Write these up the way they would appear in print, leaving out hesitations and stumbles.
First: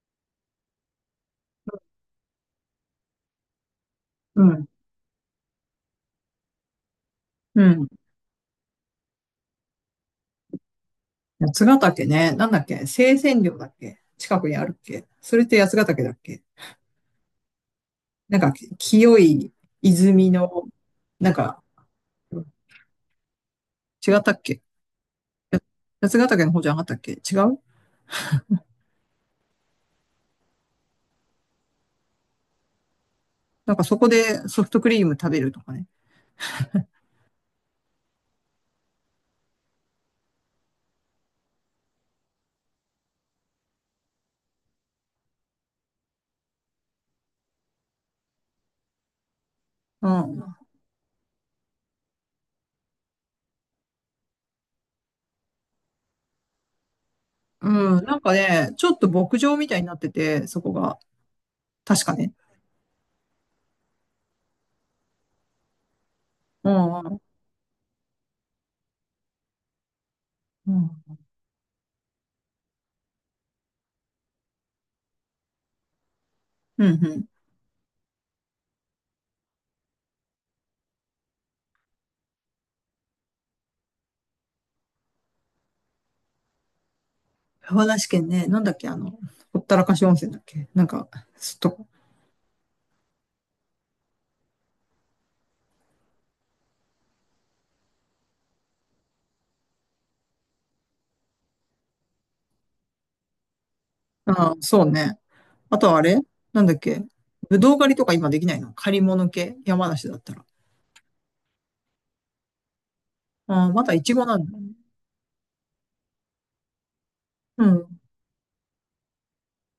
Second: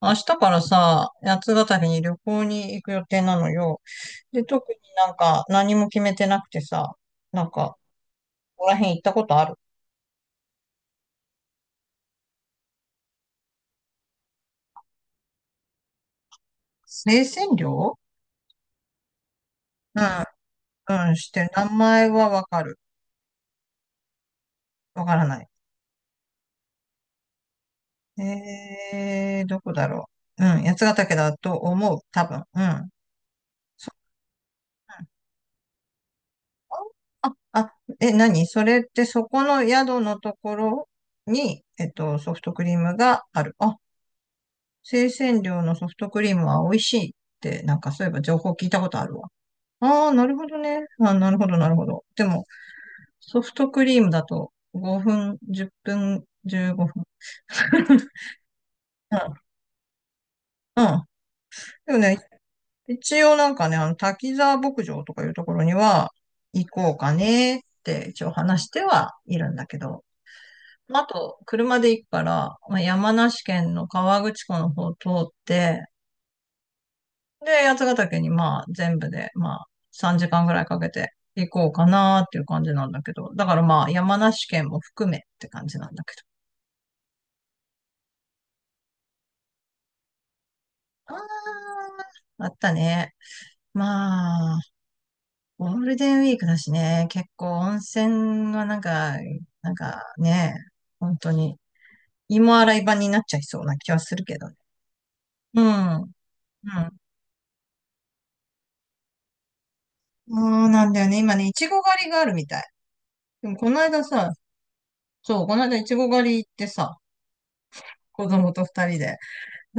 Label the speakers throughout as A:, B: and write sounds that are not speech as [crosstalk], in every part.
A: 明日からさ、八ヶ岳に旅行に行く予定なのよ。で、
B: うん。
A: 特に何も決めてなくてさ、なん
B: う
A: か、
B: ん。
A: ここら辺行ったことある？
B: 八ヶ岳ね。なんだっけ、清泉陵だっけ？近くにあるっけ？それって八ヶ岳だっけ？
A: 生鮮料、
B: なんか、清い
A: う
B: 泉
A: ん、
B: の、
A: うん、し
B: なん
A: て、
B: か、
A: 名前はわかる。
B: 違ったっけ？
A: わからない。
B: 八ヶ岳の方じゃなかったっけ？違う。
A: どこだろう。うん、八ヶ岳だと思う、多分。うん。
B: なんか
A: そ
B: そこでソフトクリ
A: うん
B: ーム食べるとかね。
A: あ、あ、え、何それ？ってそこの宿のところに、ソフトクリームがある。あ、生鮮量のソフトクリームは美味しいって、そういえば情報聞いたことあるわ。あ
B: う
A: あ、なるほ
B: ん。
A: どね。あ、なるほど、なるほど。でも、ソフトクリームだと5分、10分、15分。
B: うん。
A: [laughs]
B: なんかね、ちょっと牧場みたいになってて、そこ
A: うん。う
B: が。
A: ん。でも
B: 確か
A: ね、
B: ね。
A: 一応なんかね、あの、滝沢牧場とかいうところには行
B: う
A: こう
B: ん。う
A: か
B: ん。
A: ねって一応話してはいるんだけど。
B: うん。
A: まあと、車で行くから、まあ、山梨県の河口湖の方を通って、
B: うんうん。
A: で、八ヶ岳に、まあ全部でまあ3時間ぐらいかけて行こうかなっていう感じなんだけど、だからまあ山梨県も含めって感じなんだけど。
B: 山梨県ね。なんだっけ、ほったらかし温泉だっけ？なんか、ちょっ
A: あ
B: と。
A: あ、あったね。まあ、ゴールデンウィークだしね、結構温泉がなんか、なんかね、本当に芋洗い場になっちゃいそうな気はするけど
B: ああ、
A: ね。
B: そうね。
A: う
B: あと
A: ん、
B: はあ
A: うん。
B: れ、なんだっけ、ぶどう狩りとか今できないの？借り物系、山梨だった
A: そ
B: ら。
A: うなんだよね。今ね、いちご狩りがあるみたい。でも
B: あ
A: こ
B: あ、
A: の
B: まだイ
A: 間
B: チゴ
A: さ、
B: なんだね。
A: そう、この間いちご狩り行ってさ、
B: うん。
A: 子供と二人で。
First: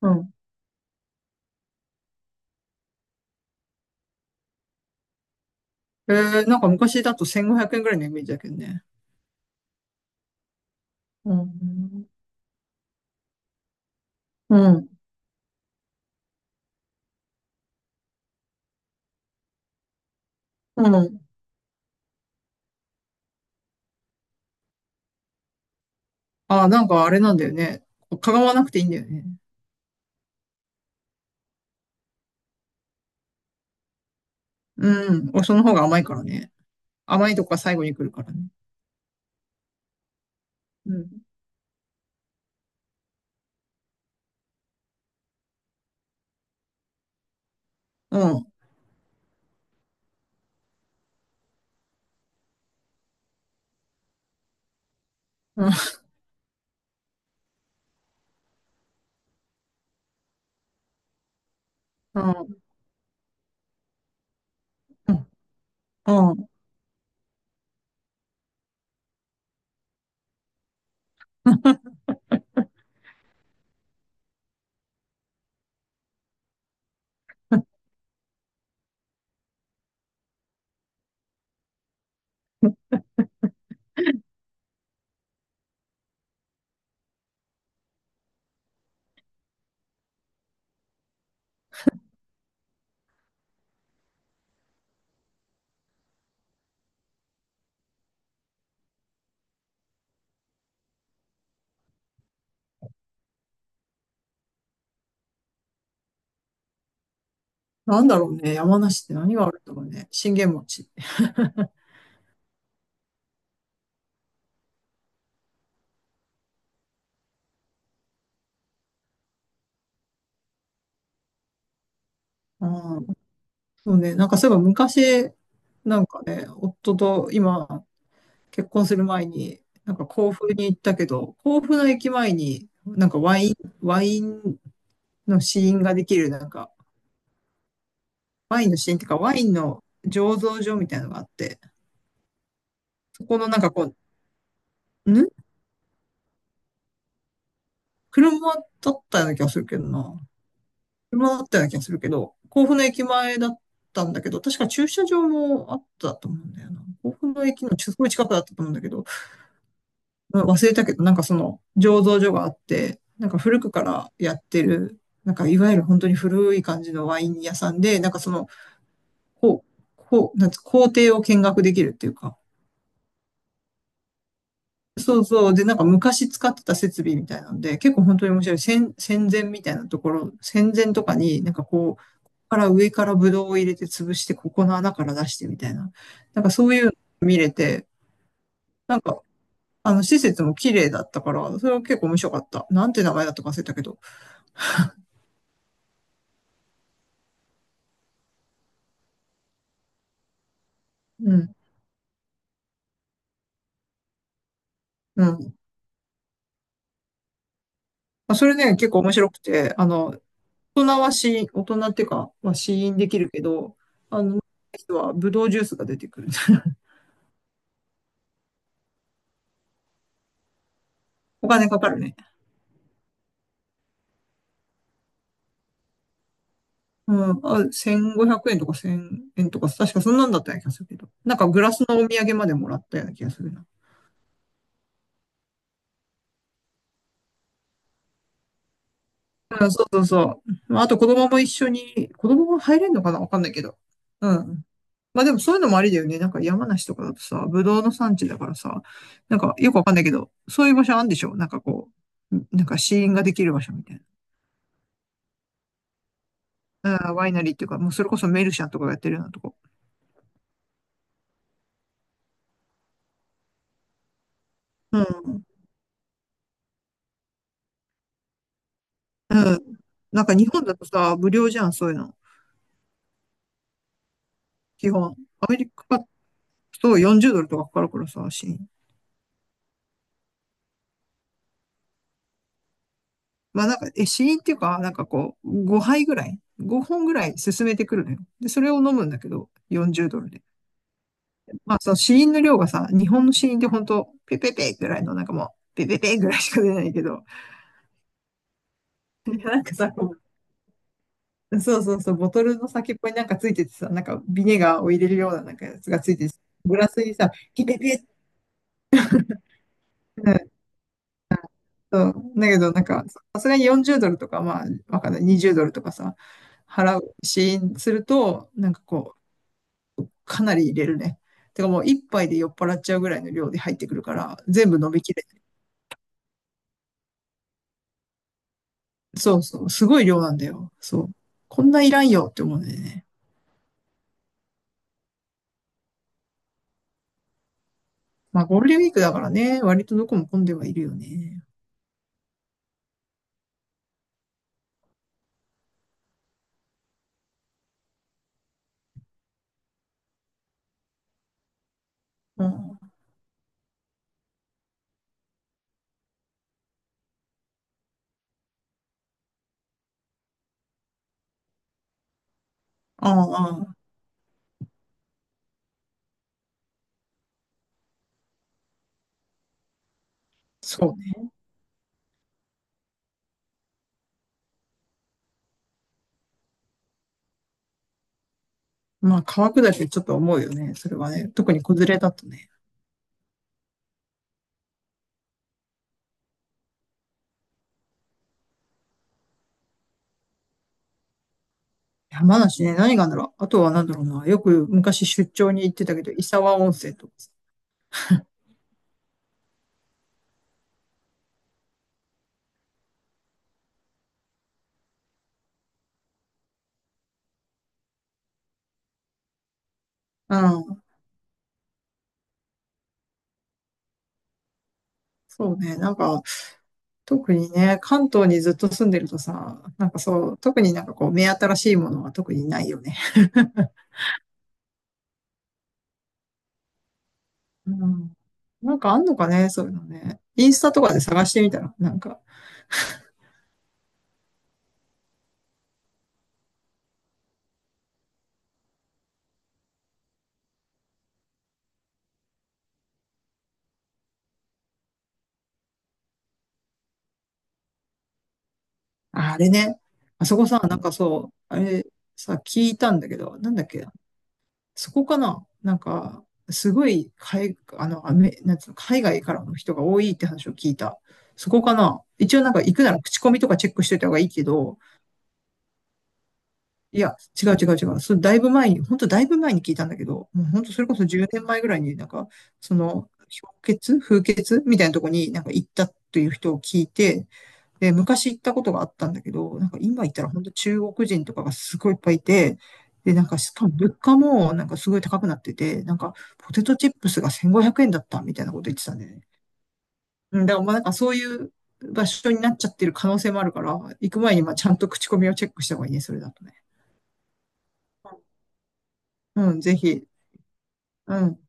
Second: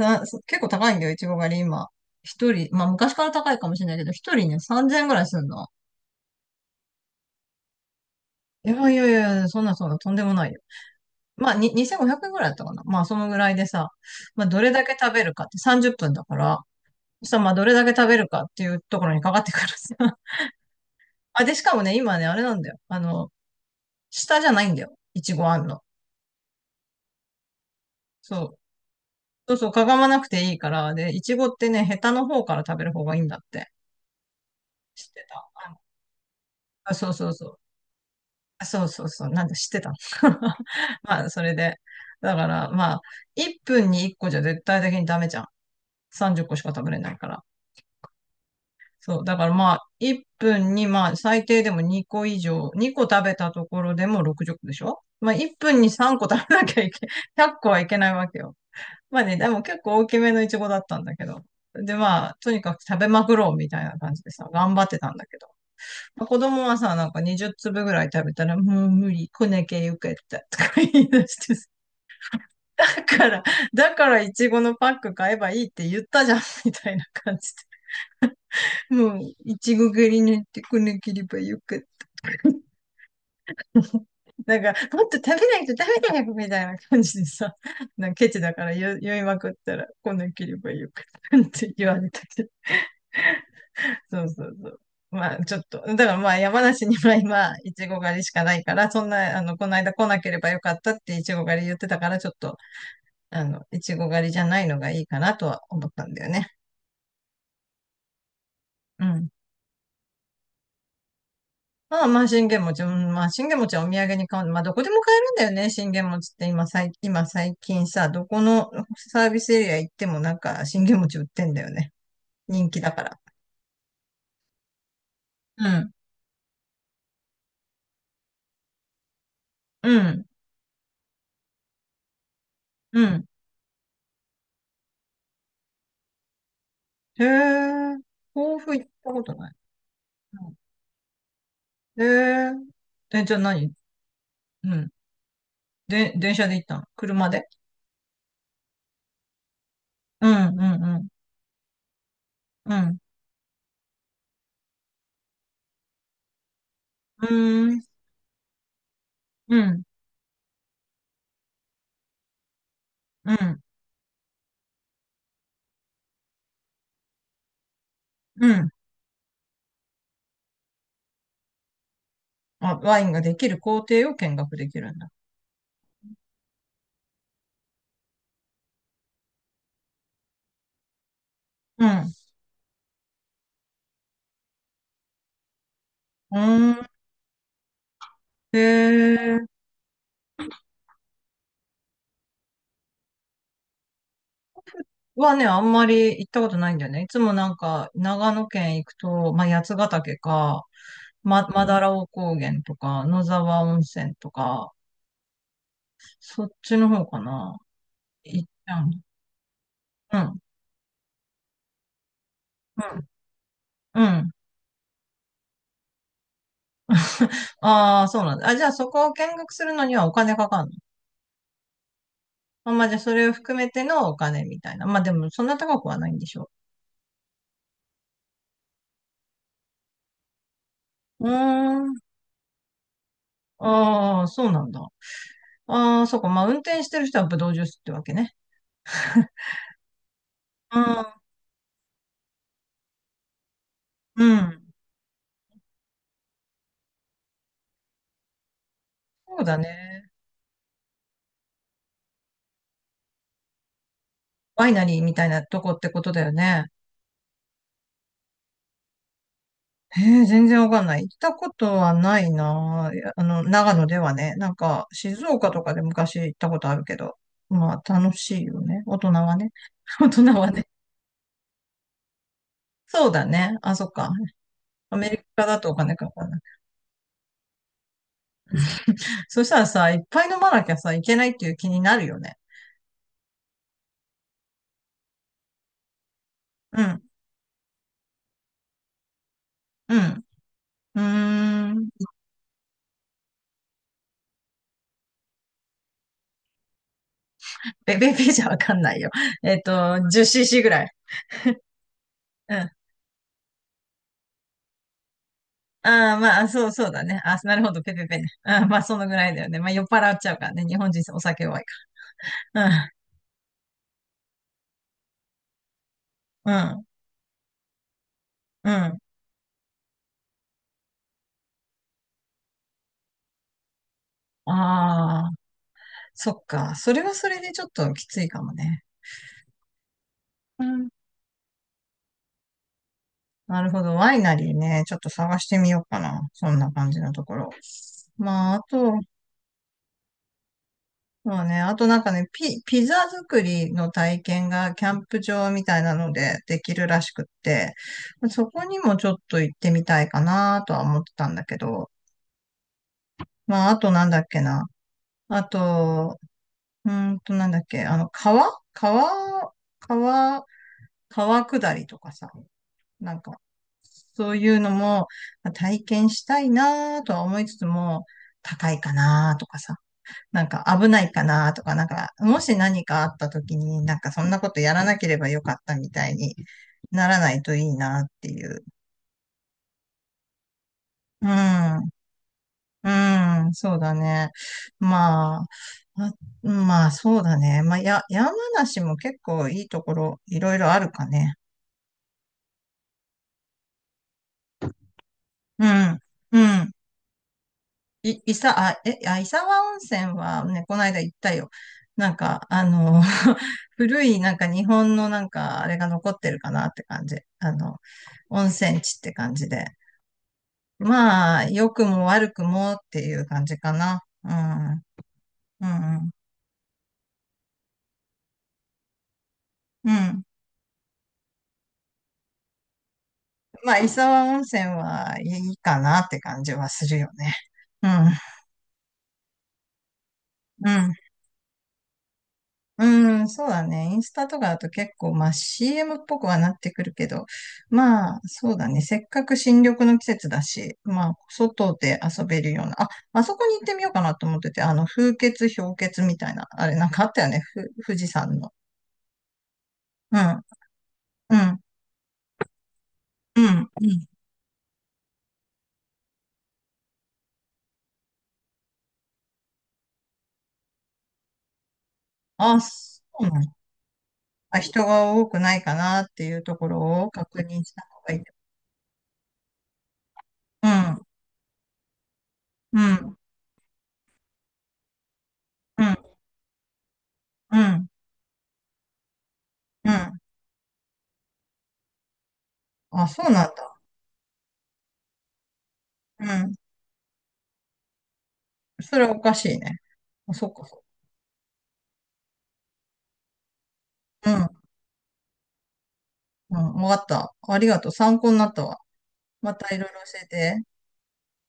B: うん。
A: 結構高いんだよ、いちご狩り今。一人、まあ昔から高いかもしれないけど、一人ね、3000円ぐらいするの。
B: えー、なんか昔だと1500円ぐらいのイメージだけど
A: い
B: ね。
A: やいやいそんなとんでもないよ。
B: う
A: まあ、に
B: ん。
A: 2500円ぐらいだったかな。まあ、そのぐらいでさ、まあ、
B: う
A: どれだ
B: ん。
A: け食べるかって30分だから、そしたらまあ、どれだけ食べるかっていうところにかかってくるさ。[laughs]
B: うん。
A: あ、で、しかもね、今ね、あれなんだよ。あの、下じゃないんだよ。いちごあんの。
B: ああ、なんかあれなんだよね。かが
A: そ
B: わ
A: う。
B: なくていいんだよね。
A: そうそう、かがまなくていいから、で、いちごってね、ヘタの方から食べる方がいいんだって。知っ
B: う
A: て
B: ん、おその
A: た？
B: 方が甘いからね。
A: あ、そうそ
B: 甘
A: う
B: いと
A: そ
B: こが
A: う。
B: 最後に来るからね。
A: そうそうそう。なんで知ってたの？ [laughs]
B: うん。
A: まあ、それで。だから、まあ、1分に1個じゃ絶対的にダメじゃん。30個しか食べれないから。
B: うん。
A: そう。だからまあ、1分にまあ、最低でも2個以上、2個食べたところでも60個でしょ。まあ、1
B: うん。
A: 分に3個食べなきゃいけ、[laughs] 100個はいけないわけよ。まあね、でも結構大きめのイチゴだったんだけど。で
B: う
A: まあ、と
B: ん。
A: にかく食べまくろうみたいな感じでさ、頑張ってた
B: う
A: んだけど。まあ
B: ん。う
A: 子
B: ん。
A: 供はさ、なんか20粒ぐらい食べたら、もう無理、こねけゆけたとか言い出してさ、だから、だからいちごのパック買えばいいって言ったじゃん、みたいな感じで。もう、いちご狩りに行ってこねければよかった。なんか、もっと食べないと食べないみたいな感じでさ、なんかケチだから言いまくったら、こねければよかったって言われたけど。そうそうそう。まあ、ちょっと、だからまあ、山梨には今、いちご狩りしかないから、そんな、あの、この間来なければよかったっていちご狩り言ってたから、ちょっと、あの、いちご狩りじゃないのがいいかなとは思ったんだよね。
B: なんだろうね。山
A: う
B: 梨って
A: ん。
B: 何があるんだろうね。信玄餅。
A: まあまあ、信玄餅、うん、まあ、信玄餅はお土産に買う。まあ、どこでも買えるんだよね、信玄餅って今、今最近さ、どこのサービスエリア行ってもなんか、信玄餅売ってんだよね。
B: う
A: 人気だか
B: ん。
A: ら。
B: そうね、なんかそういえば昔、
A: うん。
B: なんかね、夫と今、結婚する前に、
A: う
B: なんか
A: ん。
B: 甲府に行ったけど、甲府の駅前に、
A: う
B: なんか
A: ん。
B: ワイン、ワインの試飲ができる、なんか、
A: へえ、豆
B: ワイン
A: 腐
B: の
A: 行
B: 試
A: っ
B: 飲っていう
A: た
B: か、
A: こと
B: ワイ
A: な
B: ン
A: い。
B: の醸造所みたいなのがあって、
A: えーえ、
B: そ
A: じゃ
B: こ
A: あ
B: のなんか
A: 何？
B: こ
A: うん。
B: う、ん、
A: で、電車で行ったの？車で？
B: 車だったような気がするけどな。
A: うんうんうん。
B: 車だったような気がするけど、甲
A: う
B: 府の
A: ん。
B: 駅前だったんだけど、確か駐車場もあったと思うんだよな。甲
A: う
B: 府の駅
A: ー
B: の
A: ん。
B: すごい近くだったと思うんだけど、
A: うん。
B: 忘れたけど、なんかその醸造所があって、なん
A: う
B: か古
A: ん。
B: くからやってる、なんかいわゆる本当に古い感じのワイン屋さんで、なんかそ
A: う
B: の、
A: ん。
B: こう、なんつ工程を見学できるっていうか、
A: あ、ワインができる工程を見学できるんだ。
B: そうそう。で、なんか昔使ってた設備みたいなので、結構本当に面白い。戦前みたいなところ、戦前とかになんか
A: う
B: こ
A: ん。
B: う、から上からブドウを入れて潰して、ここの穴から出してみたいな。
A: う
B: なんかそう
A: ーん。
B: いう、
A: へえ。
B: 施設も綺麗だったから、それは結構面白かった。なんて名前だったか忘れたけど。
A: はね、あんまり行ったことないんだよね。いつもなんか、長野県行くと、まあ、八ヶ岳か、
B: うん。
A: マダラオ高原とか、野沢温泉とか、
B: うん。
A: そっちの方かな。
B: まあ、
A: 行っ
B: そ
A: ち
B: れね、
A: ゃう
B: 結
A: の。
B: 構面白くて、あ
A: う
B: の、
A: ん。
B: 大人は試飲、大人っていうか、まあ、試
A: う
B: 飲で
A: ん。
B: きるけど、
A: う
B: あ
A: ん。
B: の、人はブドウジュースが出てくる。[laughs]
A: [laughs] ああ、そうなんだ。あ、じゃあそこを見学するのにはお金かかんの？
B: お金かかるね。
A: あ、まあじゃあそれを含めてのお金みたいな。まあでもそんな高くはないんでしょ
B: うん、あ、1500円とか1000円とか、確かそんなんだったような気がするけど。
A: う？う
B: なんかグラス
A: ーん。
B: のお土産までもらったような気がするな。
A: ああ、そうなんだ。ああ、そうか。まあ運転してる人はブドウジュースってわけね。
B: うん、そうそうそう。
A: う
B: まあ
A: ん。
B: あと子供も一緒に、子供も入れんのかな、わかんないけど。
A: う
B: うん。
A: ん。
B: まあでもそういうのもありだよね。なんか山梨とかだとさ、ぶどうの産地だからさ、
A: そ
B: なん
A: う
B: か
A: だ
B: よくわかんない
A: ね。
B: けど、そういう場所あるんでしょ、なんかこう、ん、なんか試飲ができる場所みたいな。
A: ワイナリーみたいなとこってことだよね。
B: あー、ワイナリーっていうか、もうそれこそメルシャンとかがやってるようなとこ。
A: へえ、全然わかんない。行ったことはないな。いやあの、長野ではね。なんか、
B: う
A: 静
B: ん。
A: 岡とかで昔行ったことあるけど。まあ、楽しいよね。大人は
B: う
A: ね。
B: ん。
A: [laughs] 大
B: な
A: 人
B: んか日
A: は
B: 本
A: ね。
B: だとさ、無料じゃん、そういうの。
A: そうだね。あ、そっか。
B: 基
A: アメ
B: 本。
A: リカ
B: アメ
A: だと
B: リ
A: お
B: カ
A: 金
B: だ
A: かかんない？
B: と40ドルとかかかるからさ、試飲。
A: そしたらさ、いっぱい飲まなきゃさ、いけないっていう気になるよね。
B: まあなんか、え、試飲っていうか、なんかこう、5杯ぐらい、
A: う
B: 5
A: ん。
B: 本ぐらい進めてくるのよ。で、それを飲むんだけど、
A: う
B: 40ド
A: ん。
B: ルで。
A: うー
B: まあ、
A: ん。
B: その子音の量がさ、日本の子音って本当ペペペぐらいの、なんかもう、ペペペぐらいしか出ないけど、
A: ベベベじゃわかんないよ。
B: [laughs]
A: [laughs] え
B: な
A: っ
B: んかさ、
A: と、
B: こ
A: 10cc ぐらい。
B: う、そうそうそう、ボト
A: う
B: ルの
A: ん。
B: 先っぽになんかついててさ、なんかビネガーを入れるようななんかやつがつ
A: あ
B: い
A: あ、
B: てて、
A: まあ、そう、
B: グ
A: そ
B: ラ
A: う
B: ス
A: だ
B: に
A: ね。
B: さ、
A: あ、なる
B: ピ
A: ほ
B: ペ
A: ど、ペ
B: ペって、
A: ペペね。うん、まあ、そのぐらいだよね。まあ、酔っ払っち
B: う
A: ゃうか
B: ん、
A: らね。日本人お酒弱いか
B: そう、だけどなん
A: ら。
B: か、さすがに40ドルとか、まあ、わかんない、20ドルとかさ、
A: うん、うん、
B: 払う子音すると、
A: う
B: なんか
A: ん。
B: こう、かなり入れるね。てかもう一杯で酔っ払っちゃうぐらいの量で入ってくるから、
A: あ
B: 全部飲みきれ、
A: あ、そっか。それはそれでちょっときついかもね。
B: そうそう、すごい量なんだ
A: う
B: よ。
A: ん、
B: そう。こんないらんよって思うんだよね。
A: なるほど。ワイナリーね、ちょっと探してみようかな。そんな感じのところ。
B: まあ、
A: まあ、
B: ゴ
A: あ
B: ールデンウィー
A: と、
B: クだからね、割とどこも混んではいるよ
A: ま
B: ね。
A: あね、あとなんかね、ピザ作りの体験がキャンプ場みたいなのでできるらしくって、そこにもちょっと行ってみたいかなとは思ってたんだけど、
B: うん。あ
A: まあ、あとなんだっけな。あと、うーんとなんだっけ、あの、川川下りとかさ、なんか、
B: あ、
A: そういうのもまあ体験したいなとは思いつつも、高いかなとかさ、なんか
B: そ
A: 危
B: う
A: ないか
B: ね。
A: なとか、なんか、もし何かあった時に、なんかそんなことやらなければよかったみたいにならないといいなっていう。
B: まあ、川下りってちょっと思うよね。それは
A: う
B: ね。特に子連
A: ん、
B: れだとね。
A: うん、そうだね。まあ、あまあ、そうだね。まあ、山梨も結構いいところ、いろいろあるかね。
B: 山梨ね、何があるんだろう。あとは何だろうな。よく昔出張に
A: う
B: 行ってた
A: ん、
B: けど、伊
A: う
B: 沢温
A: ん。
B: 泉とかさ。
A: い、いさ、あ、え、あ、伊沢温泉はね、この間行ったよ。なんか、あの、[laughs] 古いなんか日本のなんかあれが残ってるかなって感じ。あの、温泉地って感じで。
B: うん。
A: まあ、良くも悪くもっていう感じかな。う
B: そう
A: ん。う
B: ね。なん
A: ん。
B: か、特にね、関東にずっと住んでるとさ、な
A: う
B: んか
A: ん。
B: そう、特になんかこう、目新しいものは特にないよね。
A: まあ、伊沢温泉はいいかなって感じはするよね。
B: う
A: うん。
B: ん。なんかあんのかね、そういうのね。インス
A: う
B: タとか
A: ん。
B: で探してみたら、なんか、
A: うん、そうだね。インスタとかだと結構、まあ CM っぽくはなってくるけど、まあそうだね。せっかく新緑の季節だし、まあ外で遊べるような、あ、あそこに行ってみようかなと思ってて、あの風穴、氷穴みたいな、あれなんかあったよね。富士山の。
B: ああ、れね、
A: う
B: あそ
A: ん、
B: こさ、なんかそう、
A: う
B: あ
A: ん、
B: れさ、聞いたんだけど、
A: う
B: なんだっ
A: ん、う
B: け、
A: ん。
B: そこかな、なんか、すごい、海、あの、アメ、なんつうの、海外からの人が多いって話を聞いた。そこかな。一応なん
A: あ、
B: か行くな
A: そ
B: ら口
A: う
B: コミ
A: な
B: と
A: の？
B: かチェックしておいた方がいいけ
A: あ、
B: ど、
A: 人が多くないかなっていうとこ
B: い
A: ろを
B: や、
A: 確
B: 違う
A: 認
B: 違
A: し
B: う
A: た
B: 違う。
A: 方が
B: そ
A: い
B: れ
A: い？
B: だいぶ前に、本当だいぶ前に聞いたんだけど、もう本
A: う
B: 当それこそ
A: ん、
B: 10年前ぐらいになんか、そ
A: う
B: の、
A: ん、
B: 氷結風結みたいなとこになんか行っ
A: うん、
B: たという人を聞いて、
A: うん、
B: で、昔行ったことがあったんだけど、なんか
A: う
B: 今行っ
A: ん。
B: たら本当中国人とかがすごいいっぱいいて、
A: あ、
B: で、な
A: そ
B: ん
A: う
B: か
A: な
B: し
A: ん
B: かも
A: だ。
B: 物価もなんかすごい高くなってて、なんか
A: う
B: ポ
A: ん。
B: テトチップスが1500円だったみたいなこと言ってたん
A: そ
B: だ
A: れ
B: よ
A: はお
B: ね。
A: かしいね。あ、
B: うん、
A: そっ
B: だか
A: か。
B: らまあなんかそういう場所になっちゃってる可能性もあるから、行く
A: う
B: 前に
A: ん。
B: まあちゃんと口コミをチェックした方がいいね、それだとね。
A: うん。わかった。ありがとう。参考になったわ。ま
B: うん、
A: た
B: ぜ
A: いろいろ
B: ひ。
A: 教えて。
B: うん。